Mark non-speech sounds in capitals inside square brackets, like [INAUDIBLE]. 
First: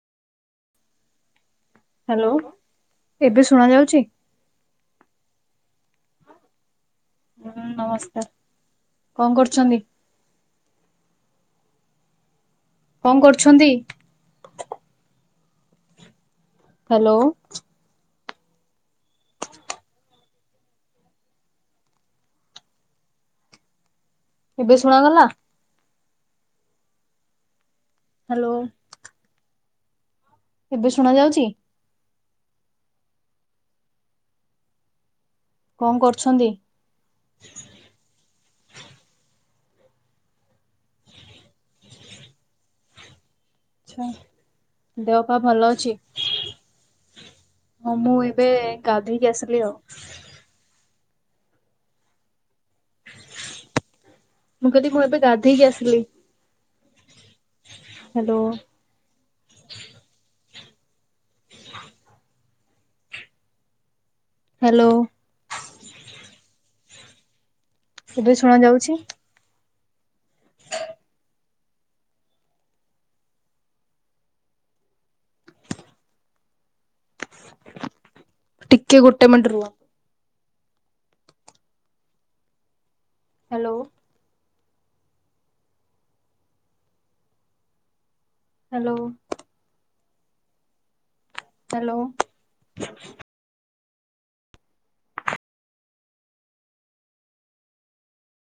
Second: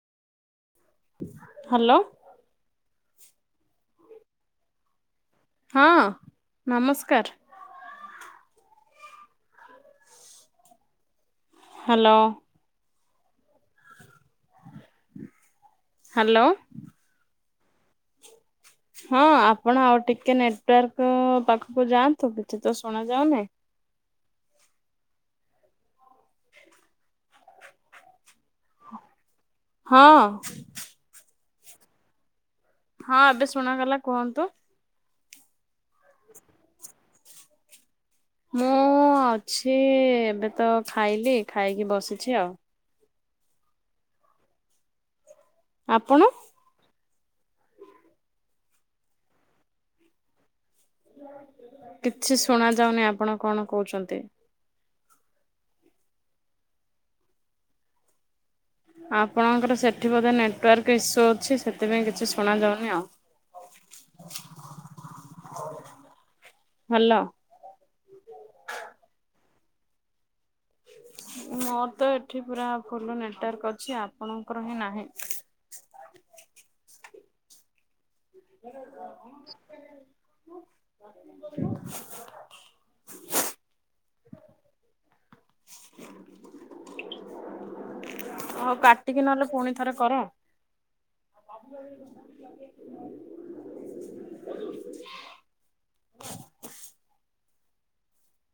Hello. Hello ଏବେ ଶୁଣା ଯାଉଛି। ହଁ ନମସ୍କାର। ଉଁ ନମସ୍କାର କଁ କରୁଛନ୍ତି? ହାଲୋ। କଁ କରୁଛନ୍ତି? ହାଲୋ। ହାଲୋ। ହଁ ଆପଣ ଆଉ ଟିକେ ନେଟୱାର୍କ ପାଖୁକୁ ଯାଆନ୍ତୁ କିଛି ତ ଶୁଣା ଯାଉନି। ଏବେ ଶୁଣାଗଲା। ହ ହାଲୋ। ହଁ। ଏବେ ଶୁଣା ଯାଉଛି। ହଁ ଏବେ ଶୁଣାଗଲା କୁହନ୍ତୁ। କଁ କରୁଛନ୍ତି? ମୁଁ ଅଛି ଏବେ ତ ଖାଇଲି ଖାଇକି ବସିଛି ଆଉ। ଆଚ୍ଛା ଦେହ ପା ଭଲ ଅଛି। ଆପଣ ହଁ ମୁଁ ଏବେ ଗାଧେଇକି ଆସିଲି ଆଉ। କିଛି ଶୁଣା ଯାଉନି, ଆପଣ କଣ କହୁଛନ୍ତି? ମୁଁ କହିଲି, ମୁଁ ଏବେ ଗାଧେଇକି ଆସିଲି। ହ୍ୟାଲୋ। ଆପଣଙ୍କର ସେଠି ବୋଧେ ନେଟୱାର୍କ ଇସ୍ୟୁ ଅଛି, ସେଥିପାଇଁ କିଛି ଶୁଣାଯାଉନି ଆଉ। ହ୍ୟାଲୋ। [INAUDIBLE] ଭଲ। [UNINTELLIGIBLE] ଶୁଣା ଯାଉଛି। ମୋର ତ ଏଠି ପୁରା ଫୁଲ ନେଟୱାର୍କ ଅଛି, ଆପଣଙ୍କର ହିଁ ନାହିଁ। ଟିକେ ଗୋଟେ ମିନିଟ୍ ରୁହ। ହ୍ୟାଲୋ। [INAUDIBLE] ହଉ, ହ୍ୟାଲୋ କାଟିକି ନହେଲେ ପୁଣି ଥରେ କର। ହ୍ୟାଲୋ। [INAUDIBLE] [INAUDIBLE]